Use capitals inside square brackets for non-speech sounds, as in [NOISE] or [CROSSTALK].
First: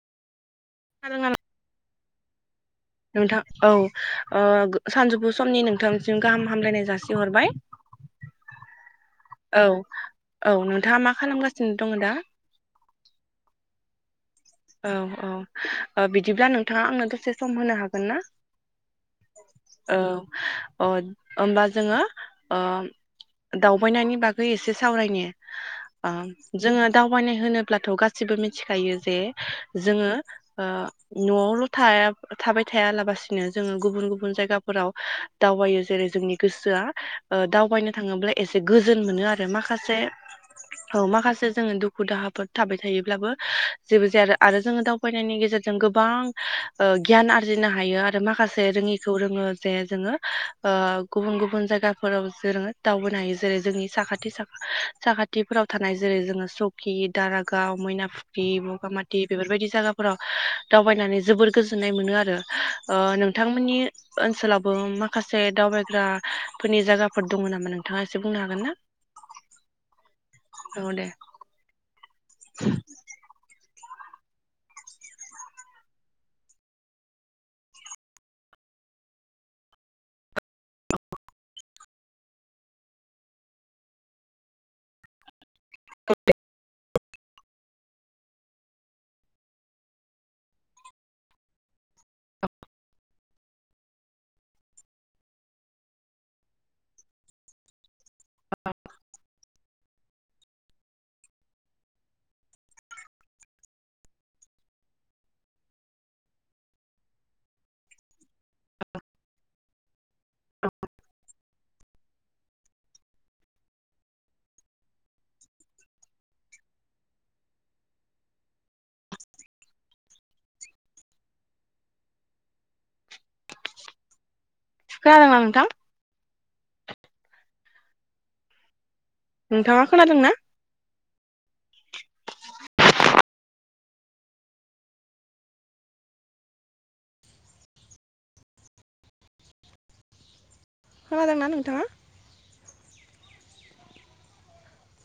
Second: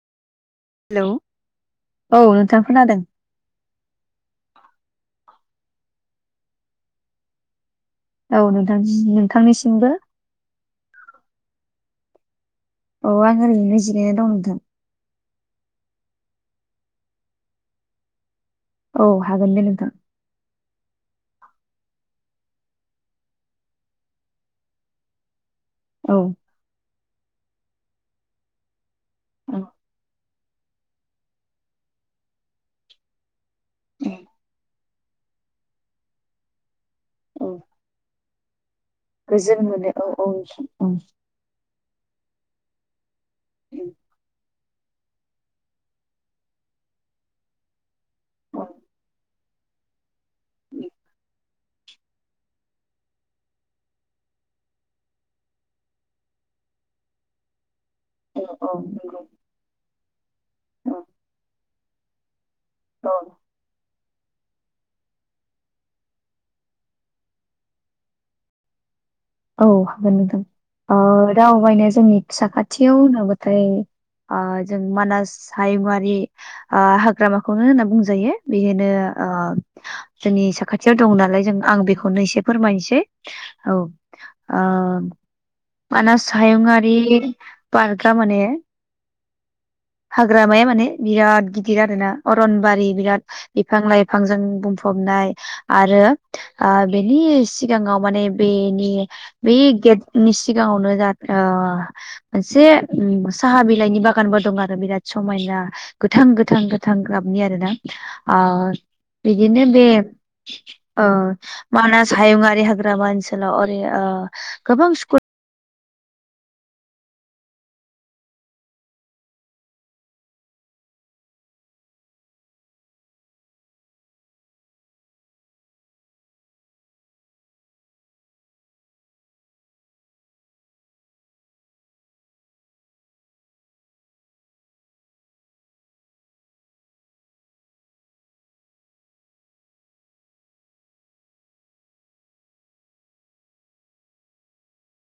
Hello औ नोंथां खोनादों नोंथां औ ओ गो सानजौफु समनि नोंथांसिम गाहाम हामलायनाय जासिहरबाय। औ नोंथां औ नोंथांनिसिमबो औ नोंथाङा मा खालामगासिनो दङ दा अ आं ओरैनो जिरायना दं नोंथां। औ औ बिदिब्ला नोंथाङा आंनो दसे सम होनो हागोन ना। औ हागोन दे नोंथां। औ अ' होमबा जोंङो ओ दावबायनायनि बागै एसे सावरायनि औ जोंङो। दावबायनाय होनोब्लाथ' गासिबो मिथिखायो जे औ जोंङो नआवल थाया थाबाय थायालाबसि। नो जोंङो गुबुन गुबुन जायगाफोराव। दावबायो जेरै जोंनि गोसोआ औ दावबायनो थांङोब्ला एसे। गोजोन मोनो आरो गोजोन मोनो माखासे औ औ नोंथां औ माखासे जोंङो दुखु दाहा फोर थाबाय थायोब्लाबो जेबोज आरो जोंङो दावबायनायनि गेजेरजों गोबां गियान आरजिनो हायो आरो आरो माखासे औ रोङिखौ रोङो। जाया जोंङो। ओ गुबुन गुबुन जायगा फोराव जोङो दावबोनो हायो जेरै जोंनि साखाथि सा-साखाथिफोराव थानाय जेरै जोङो सकि, दारागाव औ नंगौ [UNINTELLIGIBLE] बिदि जागाफ्राव दावबायनानै जोबोर गोजोनाय मोनो आरो। ओ औ नोंथांमोननि ओनसोलावबो माखासे दावबायग्रा फोरनि जागाफोर दङ' नामा नोंथाङा एसे बुंनो हागोन ना? औ हागोन नोंथां औ दे ओ दावबायनाया जोंनि साखाथियाव होनोबाथाय ओ जों मानास हायुंआरि ओ हाग्रामाखौनो होनना बुंजायो बेनो ओ जोंनि साखाथियाव दं नालाय जों आं बेखौनो एसे फोरमायनोसै औ। ओ मानस हायुङारि पार्कआ माने हाग्रामाया माने बिराद गिदिर आरो ना अरनबारि बिराद बिफां लाइफांजों बुंफबनाय आरो ओ बेनि सिगाङाव माने बेनि बे गेटनि सिगाङावनो ओ मोनसे साहा बिलाइनि बागानबो दं आरो बिराद समायना गोथां-गोथां-गोथां गाबनि आरो ना आ बि बिदिनो बे अ मानास हायुुंङारि हाग्राबा ओनसोलाव ओरै ओ गोबां स्कुल खोनादोंना नोंथां नोंथाङा खोनादोंना खोनादोंना नोंथाङा